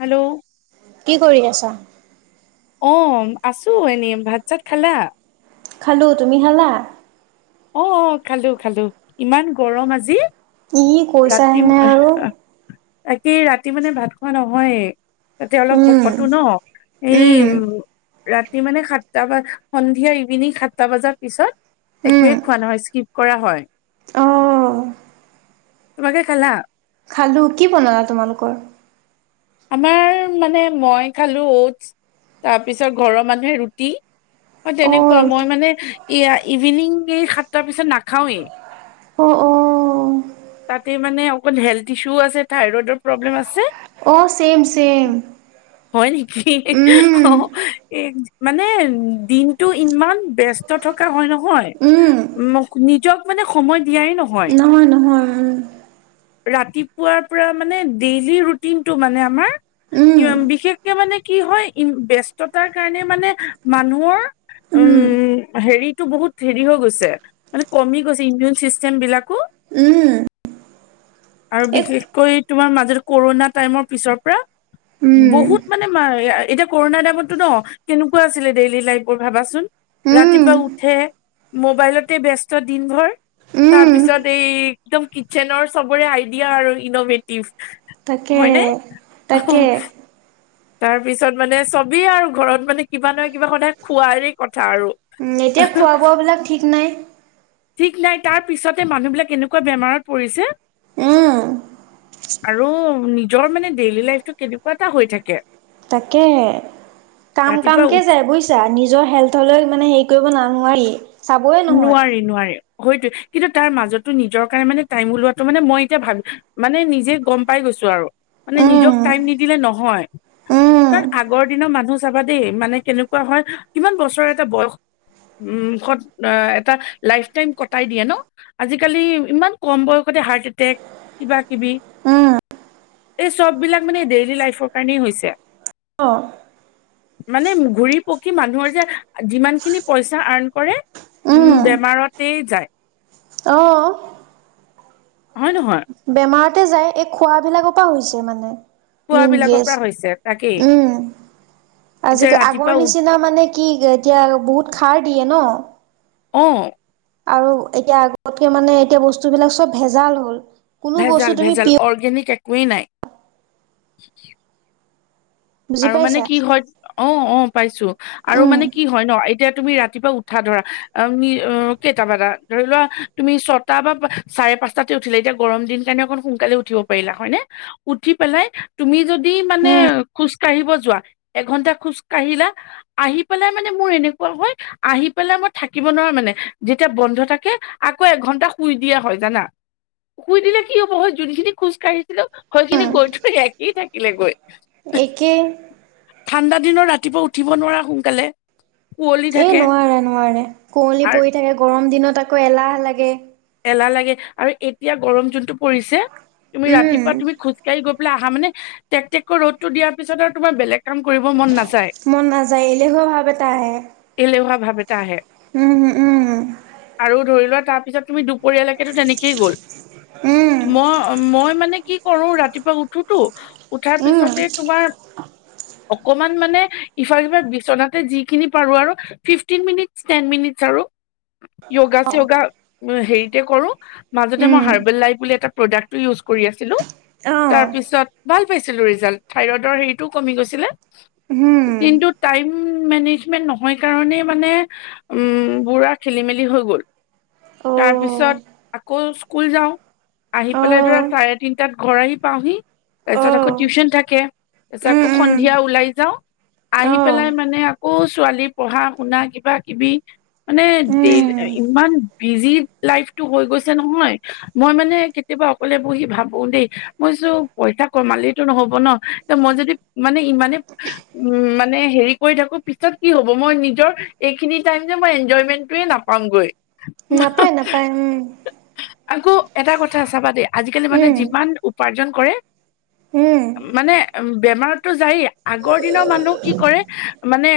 Hello কি কৰি আছা? অ', আছো এনে ভাত চাত খালা? খালোঁ তুমি খালা? অ', অ', খালো খালো ইমান গৰম আজি। কি কৈছাহেনে আৰু এটি ৰাতি মানে ভাত খোৱা নহয়ে। তাতে অলপ উম সকতোঁ ন এই উম। ৰাতি মানে সাতটা বা সন্ধিয়া ইভিনিং সাতটা বাজা পিছত উম একোৱয়ে খোৱা নহয় স্কিপ কৰা হয়। অঁ তোমাকে খালা? খালো, কি বনালা তোমালোকৰ? আমাৰ মানে মই খালো অটছ তাৰপিছত ঘৰৰ মানুহে ৰুটি। হয় অঁ তেনেকুৱা ৰুটি মই মানে এয়া ইভিনিং এই সাতটাৰ পিছত নাখাওৱেই। অ অ তাতে মানে অকন হেল্থ ইছু আছে থাইৰইডৰ প্ৰব্লেম আছে। অঁ ছেম ছেম হয় নিকি উম অ মানে দিনটো ইমান ব্যস্ত থকা হয় নহয় উম মোক নিজক মানে সময় নহয় নহয় উম। ৰাতিপুৱাৰ পৰা মানে ডেইলি ৰুটিন টো মানে আমাৰ উম [unintelligible] বিশেষকে মানে কি হয় ই ব্যস্ততাৰ কাৰণে মানে মানুহৰ উম হেৰিত টো বহুত হেৰি হৈ গৈছে মানে কমি গৈছে ইমিউন চিষ্টেম বিলাকো উম, আৰু এক বিশেষকৈ তোমাৰ মাজত কৰোনা টাইমৰ পিছৰ পৰা উম বহুত মানে মা [unintelligible] এতিয়া কৰোণাৰ টাইমততো ন কেনেকুৱা আছিলে ডেইলি লাইফৰ ভাবাচোন উম ৰাতিপুৱা উঠে মোবাইলতে ব্যস্ত দিনভৰ উম তাৰপিছত এই একদম কিটচেনৰ চবৰে আইডিয়া আৰু ইনভেটিভ তাকে হয়নে অহ তাকে তাৰ পিছত মানে চবেই আৰু ঘৰত মানে কিবা নহয় কিবা সদায় খোৱাৰে কথ আৰু উম, এতিয়া খোৱা [unintelligible] বোৱাবিলাক ঠিক নাই ঠিক নাই তাৰ পিছতে মানুহ বিলাক এনেকুৱা বেমাৰত পৰিছে উম আৰু নিজৰ মানে ডেইলি লাইফটো কেনেকুৱা এটা হৈ থাকে। তাকেহে কাম-কামকে ৰাতিপুৱা যায় বুইছা নিজৰ হেল্থলৈ মানে হেৰি কৰিব না নোৱাৰি। চাবই নহয়। নোৱাৰি নোৱাৰি হয়তো কিন্তু তাৰ মাজততো নিজৰ কাৰণে মানে টাইম ওলোৱাটো মানে মই এতিয়া ভাব মানে নিজে গম পাই গৈ গৈছোঁ আৰু মানে উম নিজক টাইম নিদিলে নহয়। উম কাৰণ আগৰ দিনৰ মানুহ চাবা দেই মানে কেনেকুৱা হয় কিমান বছৰ এটা বয়স [unintelligible] [unintelligible] এটা লাইফ টাইম কটাই দিয়ে ন' আজিকালি ইমান কম বয়সতে হাৰ্ট এটেক কিবা কিবি উম এই চব বিলাক মানে ডেইলি লাইফৰ কাৰণেই হৈছে অ', মানে ঘুৰি পকি মানুহৰ যে যিমান খিনি পইচা আৰ্ণ কৰে উম, বেমাৰতেই যায়। অ হয় নহয়? বেমাৰতে যায় এই খোৱাবিলাকৰ পা হৈছে মানে। মেইন খোৱাবিলাকৰ পৰা হৈছে তাকেই গেছ উম যে আজিকা ৰাতিপুৱা আগৰ উ নিচিনা মানে কি এতিয়া বহুত খাৰ দিয়ে ন অ আৰু এতিয়া আগতকে মানে এতিয়া বস্তুবিলাক চব ভেজাল হ'ল। কোনো বস্তু ভেজাল তুমি ভেজাল পিয় অৰ্গেনিক একোৱেই নাই। বুজি আৰু মানে পাইছা কি হয় অহ অহ পাইছোঁ আৰু উম মানে কি হয় ন। এতিয়া তুমি ৰাতিপুৱা উঠা ধৰা অহ আমি কেইটা বা এটা ধৰি লোৱা তুমি ছটা বা পাঁচ। চাৰে পাঁচটাতে উঠিলা এতিয়া গৰম দিন কাৰণে অকণ সোনকালে উঠিব পাৰিলা হয় নে উঠি পেলাই তুমি য। দি মানে। হম খোজ কাঢ়িব যোৱা এঘন্টা খোজ কাঢ়িলা আহি পেলাই মানে মোৰ এনেকুৱা হয় আহি। পেলাই মই থাকিব নোৱাৰো মানে যেতিয়া বন্ধ থাকে আকৌ এঘন্টা শুই দিয়া হয় জানা। শুই দিলে কি হব হয় যোনখিনি খোজকাঢ়ি। হেল্লো গৈ কিনি কৈ থৈ আহি থাকিলে গৈ। একে। ঠাণ্ডা দিনৰ ৰাতিপুৱা উঠিব নোৱাৰা সোনকালে? কুঁৱলী এ থাকে নোৱাৰে নোৱাৰে কুঁৱলী আৰু পৰি থাকে গৰম দিনত আকৌ এলাহ লাগে। এলাহ লাগে আৰু এতিয়া গৰম জোনটো পৰিছে তুমি উম ৰাতিপুৱা তুমি খোজকাঢ়িব আহা মানে টেকটেকৈ ৰ'তটো দিয়াৰ পিছত আৰু তোমাৰ বেলে কাম কৰিব মন নাযায় মন নাযায় এলেহুৱা ভাৱ এটা আহে। এলেহাৱা ভ আহে উম উম আৰু ধৰি লোৱা তাৰপিছত তুমি দু পৰিয়ালকেতো তেনেকেই গ'ল উম মই - মই মানে কি কৰো ৰাতিপুৱা উঠোতো - উঠাৰ উম পিছতে তোমাৰ অকমান মানে ইফালিফ বিচনাতে যিখিনি পাৰো আৰু ফিফট মিনিট টেন মিনিট আৰু য়োগা চিয়গা হেৰিতে কৰো মাজতে মই উম হাৰ্বেল লাইফ বুলি এটা প্ৰডাক্টটো ইউজ কৰি আছিলো অহ তাৰপিছত ভাল পাইছিলো ৰিজাল্ট থাইৰইডৰ হেৰিটোও কমি গৈছিলে। হুম কিন্তু টাইম মেনেজমেন্ট নহয় কাৰণে মানে উম, বুঢ়া খেলি মেলি হৈ গ'ল। [inaudible] তাৰপিছত অ' আকৌ স্কুল যাও। আহি পেলাই ধৰা অ' চাৰে তিনটাত ঘৰ আহি পাওহি তাৰ পিছত আকৌ অ' টিউশচন থাকে তাৰ পিছত উম আকৌ উম সন্ধিয়া ওলাই যাও। আহি পেলাই অ' মানে আকৌ ছোৱালী পঢ়া শুনা কিবা কিবি মানে দে উম ইমান বিজি লাইফটো হৈ গৈছে নহয় মই মানে কেতিয়াবা অকলে বহি ভাবো দেই মই পইটা কমালটো নহব ন এ মই যদি মানে ইমানে উম, মানে হেৰি কৰি থাকো পিছত কি হ'ব মই নিজৰ এইখিনি টাইম যে মই এনজয়মেন্টয়ে নাপামগৈ। নাপায় - নাপায় উম। আকৌ এটা কথা চাবা দেই আজিকালি মানে উম যিমান উপাৰ্জন কৰে উম। মানে বেমাৰতো যাইয়ে আগৰ দিনৰ মানুহ কি কৰে মানে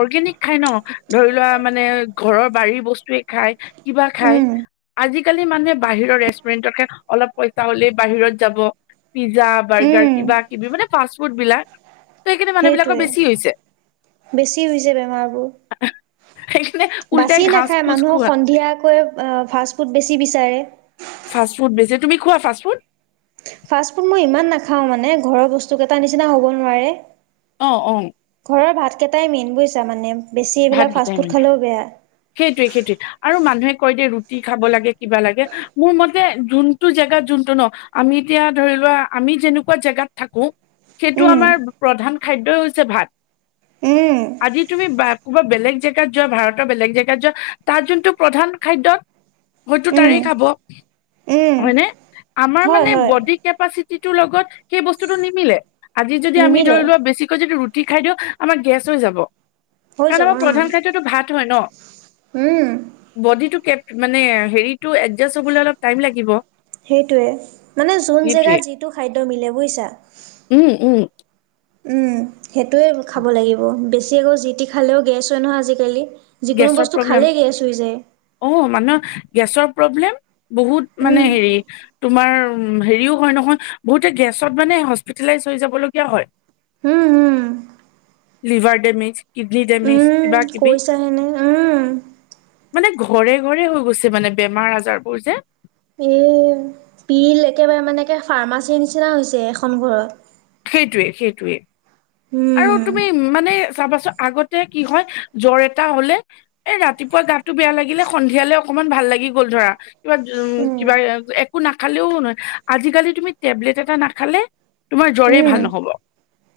অৰ্গেনিক খাই ন ধৰি লোৱা মানে ঘৰৰ বাৰীৰ বস্তুৱে খাই কিবা খায় উম আজিকালি মানুহে বাহিৰৰ ৰেষ্টুৰেণ্টকে অলপ পইচা হলেই বাহিৰত যাব। পিজ্জা বাৰ্গাৰ উম কিবা কিবি মানে ফাষ্টফুড বিলাক ত সেইকাৰণে মানুহ বিলাকৰ বেছি হৈছে সেইটোৱে বেছি হৈছে বেমাৰবোৰ। সেইকাৰণে উল্টাই বাছি ঘাচ নাখায় ফুচ মানুহক খোৱা সন্ধিয়াকৈ ফাষ্ট ফুড বেছি বিচাৰে। ফাষ্টফুড বেছি তুমি খোৱা ফাষ্টফুড? ফাছফুড মই ইমান নাখাও মানে ঘৰৰ বস্তু নিচিনা হ'ব নোৱাৰে। অ', -অ', ঘৰৰ ভাতকেইটাই মেইন বুজছা মানে? বেছি ভাত এইবিলাক গেইটাই ফাষ্টফুড মানে খালেও বেয়া। সেইটোৱে - সেইটো আৰু মান হি কৈ দিয়ে ৰুটি খাব লাগে কিবা লাগে মোৰ মতে জোনটো জেগাত জোনটো ন তেতিয়া ধৰি লোৱা আমি যেনেকুৱা জোগাত থাকো সেইটো উম, আমাৰ প্ৰধান খাদয়ই হৈছে ভাত উম, আজি তুমি ক'ৰবাত বেলেগ জেগাত যোৱা ভাৰতৰ বেলেগ জেগাত যোৱা তাৰ যোনটো প্ৰধান খাদ্য হয়তো উম, তাৰে খাব উম। হয়নে? আমাৰ হয়, মানে হয় বডি কেপাচিটি ৰ লগত সেই বস্তুটো নিমিলে। আজি যদি আমি নিমিলে ধৰি লোৱা বেছিকৈ যদি ৰুটি খাই দিও আমাৰ গেছ হৈ যাব। হৈ কাৰণ যাব আমাৰ উম, প্ৰধান খাদ্যতটো ভাত হয় ন উম। বডিটো কে মানে হেৰিতটো এডজাষ্ট হবলৈ অলপ টাইম লাগিব। সেইটোৱে মানে যোন সেইটোৱে। জেগাত যিটো খাদ্য মিলে বুজিছা? উম, উম, উম, সেইটোৱে খাব লাগিব বেছি আকৌ জি টি খালেও গেছ হয় নহয় আজিকালি। যিকোনো গেছৰ বস্তু প্ৰব্লেম খালেই, গেছ হৈ যায়। অ', মানুহৰ গেছৰ প্ৰব্লেম, বহুত মানে উম। হেৰি। তোমাৰ, হেৰিও হয় নহয় বহুতে গেছত মানে হস্পিতেলাইজ হৈ যাবলগীয়া হয়। উম হুম লিভাৰ ডেমেজ কিডনি ডেমেজ উম কিবা কিবি কৈছাহেনে উম মানে ঘৰে ঘৰে হৈ গৈছে মানে বেমাৰ আজাৰবোৰ যে এ পিল একেবাৰে মানে ফাৰ্মাচীৰ নিচিনা হৈছে এখন ঘৰত সেইটোৱে সেইটোৱে আৰু উম তুমি মানে চাবাচো চ আগতে কি হয় জ্বৰ এটা হলে এ ৰাতিপুৱা গাতটো বেয়া লাগিলে সন্ধিয়ালে অ অকমান ভাল লাগি গ'ল ধৰা কিবা উম কিবা এক একো নাখালেও নহয়, আজিকালি তুমি টেবলেট এটা নাখালে। তোমাৰ জ্বৰেই উম ভাল নহ'ব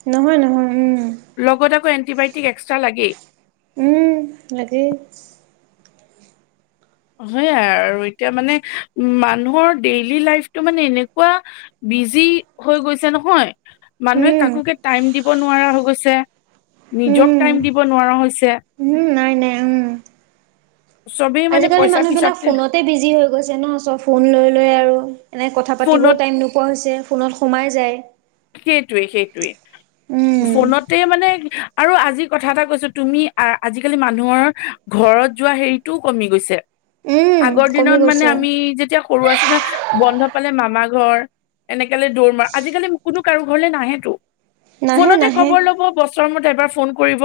নহয় নহয় উম লগত এণ্টিবায়টিক এক্স্ৰা লাগেই উম' লাগে। হয়া আৰু এতিয়া মানে, মানুহৰ ডেইলি লাইফটো মানে এনেকুৱা। বিজি হৈ গৈছে নহয় মানুহে উম কাকো কে টাইম দিব নোৱাৰা হৈ গৈছে নিজক উম টাইম দিব নোৱাৰা হৈছে মানে, উম'। চবেই মানে আজিকালি পইচা মানুহ বিলাক পিছাতে ফোনতে বিজি হৈ গৈছে ন চব ফোন লৈ লৈ আৰু এনে কথা পাতিবও ফোনত টাই টাইম নোপোৱা হৈছে। ফোনত সোমাই যায়। সেইটোৱে সেইটোৱে উম ফোনতে মানে আৰু আজিৰ কথা এটা কৈছো, তুমি আ আজিকালি মানুহৰ ঘৰত যোৱা হেৰিটোও কমি গৈছে। উম আগৰ কমি দিনত মানে গৈছে আমি যেতিয়া সৰু আছিলো বন্ধ পালে মামা মা ঘৰ এনেকালে দৌৰ মাৰ আজিকালি কোনো কাৰো ঘৰলে নাহেতো নাহে ফোনতে নাহে খবৰ ল'ব বছৰ মূৰত এবাৰ ফোন কৰিব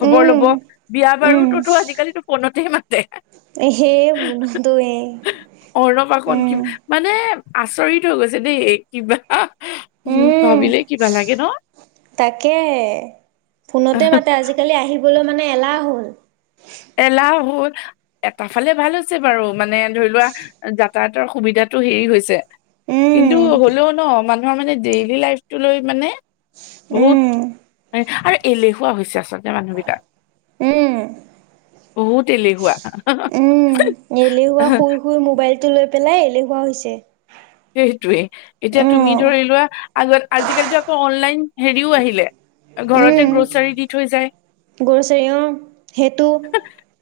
খবৰ লব উম বিয়া উম বাৰুতোতো আজিকালিতো ফোনতে মাতে- সেই বুনতোৱে অ ৰবা কণ কি উম মানে আচৰিত হৈ গৈছে দেই কিবা উম ভাবিলে কিবা লাগে ন তাকেহে ফোনতে মাতে আজিকালি আহিবলৈ মানে এলাহ হল এলাহ হল এটা ফালে ভাল হৈছে বাৰু মানে ধৰি লোৱা যাক তাহাতৰ সুবিধাটো হেৰি হৈছে কিন্তু উম হ'লেও ন মান আমাৰ মানে ডেইলি লাইফটো লৈ মানে বহুত উম আৰে এলেহুৱা হৈছে আচলতে মানুহবিলাক উম উম' এলেহুৱা শুই শুই মোবাইলটো লৈ। লৈ পেলাই এলেহুৱা হৈছে সেইটোৱেই এতিয়া তুমি ধৰি লোৱা, আগত আজিকালিতো আকৌ অনলাইন হেৰিও আহিলে। ঘৰতে গ্ৰ'চাৰী দি থৈ যায়। গৰু চৰিয় সেইটো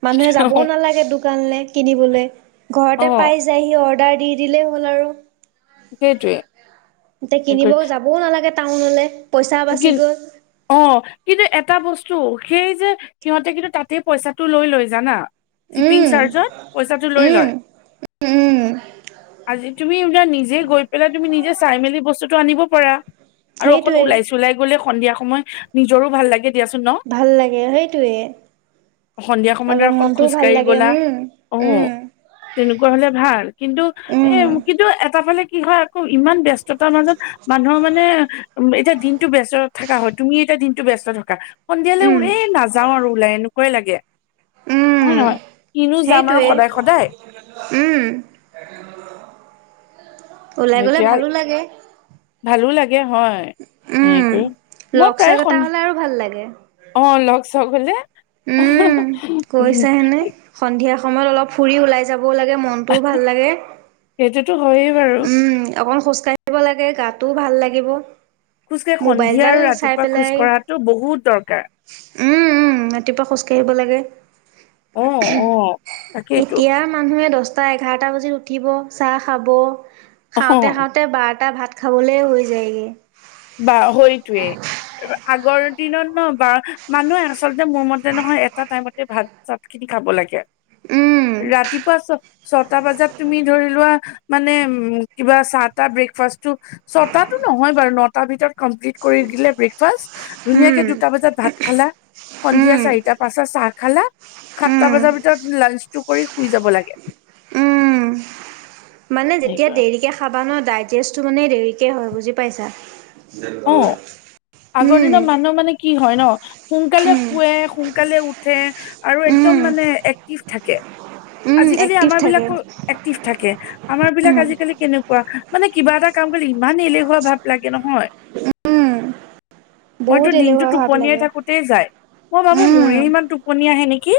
মানুহে যাবও নালাগে দুখ কিনিবলে ঘৰতে অ পাই যায়হি অৰ্ডাৰ দি দিলেই হ'ল আৰু সেইটোৱে এয়া কিনিব যাবও নালাগে টাউনলে পইচা বাচি কিন গ'ল অ কিন্তু এট এটা বস্তু সেই যে সিহঁতে কিন্তু তাতেই পইচাটো লৈ লয় জানা শিপিং উম চাৰ্জত পইচাটো লৈ লয় উম উম, আজি তুমি ওলা নিজে গৈ পেলাই তুমি নিজে চাই মেলি বস্তুটো আনিব পাৰা আৰু অকন সেইটোৱে ওলাইছ গলে সন্ধিয়া সময়, নিজৰো ভাল লাগে। দিয়াচোন ন ভাল লাগে, সন্ধিয়া সেইটোৱেই। সময়ত ধৰা অলপ অকণ মনটোও ভাল খোজকাঢ়ি লাগে। গ'লা উম', অ উম'। তেনেকুৱা হলে ভাল কিন্তু এ উম, কিন্তু এটা ফালে কি হয় আকৌ ইমান ব্যস্ততাৰ মাজত মানুহৰ মানে উম, এতিয়া দিন টো ব্যস্ত থকা হয় তুমি এতিয়া দিনটো ব্যস্ত থকা সন্ধিয়ালে উম। উৰে নাযাও আৰু ওলাই এনুক ক লাগে। উম, হয় নহয় কিনো যাম আৰু সেইটোৱে সদায় - সদায়। উম, ওলাই গ'লে সেইটোৱে আৰু ভালো লাগে। ভালো হয় হে উম। কৰ মই লগ চগ এটা প্ৰায় হ'লে আৰু ভাল শনি লাগে অ লগ চক হ'লে। উম, কৈছা হেনে সন্ধিয়া সময়ত অলপ ফুৰি ওলাই যাব। ব লাগে মনটো ভাল লাগে। সেইটোতো হয়েই বাৰু উম অকমান খোজ খোজঢ়িব লাগে গাটোও ভাল লাগিব। খোজকাঢ়ি সন্ধিয়া মোবাইলডাল আৰু চাই ৰাতিপুৱা খোজ পেলাই কঢ়াতটো বহুত দৰকাৰ। উম - উম ৰাতিপুৱা খোজ কাঢ়িব লাগে। অ অ তাকেইতো এতিয়া মানুহে দহ টা এঘাৰটা বজাত উঠিব, চাহ খাব অ খাওঁতে খাওঁতে বাৰটা ভাত। খাবলে হৈ যায়গে। বা হয়তোৱে আগৰ। দিনত ন ব মানুহে আচলতে মোৰ মতে নহয় এটা টাইমতে ভাত চাত খিনি খাব লাগে। উম ৰাতিপুৱা ছ ছটা বজাত তুমি ধৰি লোৱা মানে উম, কিবা চাহটা ব্ৰকফাটো ছটাটো নহয় বাৰু। তাৰ ভিতৰত কমপ্লিট কৰি দিলে ব্ৰেকফাষ্ট ধুনীয়াকে উম দুটা বজাত ভাত খালা সন্ধিয়া উম চাৰিটা পাচত চাহ খালা। সাতটা উম বজাৰ ভিতৰত লাঞ্চটো কৰি শুই যাব লাগে। উম। মানে যেতিয়া দেৰিকে খাবা ন ডেষ্টটো মানে দেৰিকে হয় বুজি পাইছা। অ ভাল [unintelligible] আগৰ দিনৰ মানুহ মানে কি হয় ন সোনকালে উম শুৱে সোনকালে উঠে আৰু। উম একদম মানে এক্টিভ থাকে। উম আজিকালি এক্টিভ আমাৰ থাকে বিলাকো এক্টিভ থাকে আমাৰ উম বিলাক আজিকালি কেনেকুৱা মানে। কিবা এটা কাম কৰিলে ইমান এলেহুৱা ভাৱ লাগে নহয়। উম মইতো বহুত দিনটো এলেহুৱা ভাৱ টোপনিয়াই লাগে থাকোতেই যাই। মই ভাবো মোৰে উম ইমান টোপনি আহে নেক কি?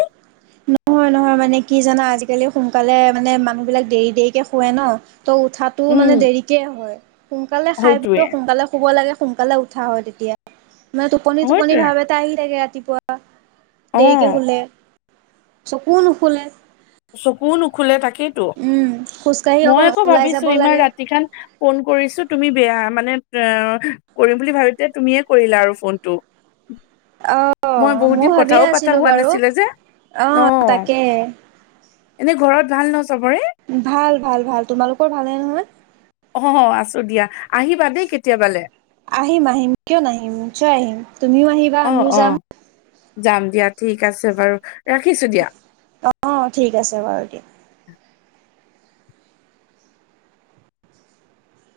নহয় - নহয় মানে কি জানা আজিকালি সোনকালে মানে মানুহ বিলাক দেৰি - দেৰিকে শুৱে ন। ত, উঠাতটো উম, মানে দেৰিকে হয় সোনকালে খাই হয়তোৱে ব সোনকালে শুব লাগে। সোনকালে উঠা হয় তেতিয়া মানে টোপনি - টোপনি হয়তোৱে ভাৱ এটা আহি থাকে ৰাতিপুৱা। দেৰিকে অ', শুলে চকু নুখুলে চকু নোখোলে তাকে। সেইটো উম খোজকাঢ়ি মই অকণ আকৌ ওলাই যাব ভাবিছো ইমান লাগে ৰাতি খান ফোন কৰিছো তুমি বেয়া মানে অ কৰিম বুলি ভাবিতে তুমিয়ে কৰিলা আৰু ফোনটো। অ মই বহুত দিন কথাও পতা হোৱা নাছিলে যে। অহ, অ', তাকে এনে ঘৰত ভাল ন চবৰে? ভাল- ভাল - ভাল তোমালোকৰ ভালহে নহয়। অ, আছো দিয়া আহিবা দেই কেতিয়াবালে। আহিম - আহিম কিয় নাহিম নিশ্চয় আহিম তুমিও আহিবা অ', আমিও যাম। অ', যাম দিয়া ঠিক আছে বাৰু ৰাখিছো দিয়া। অ ঠিক আছে বাৰু দিয়া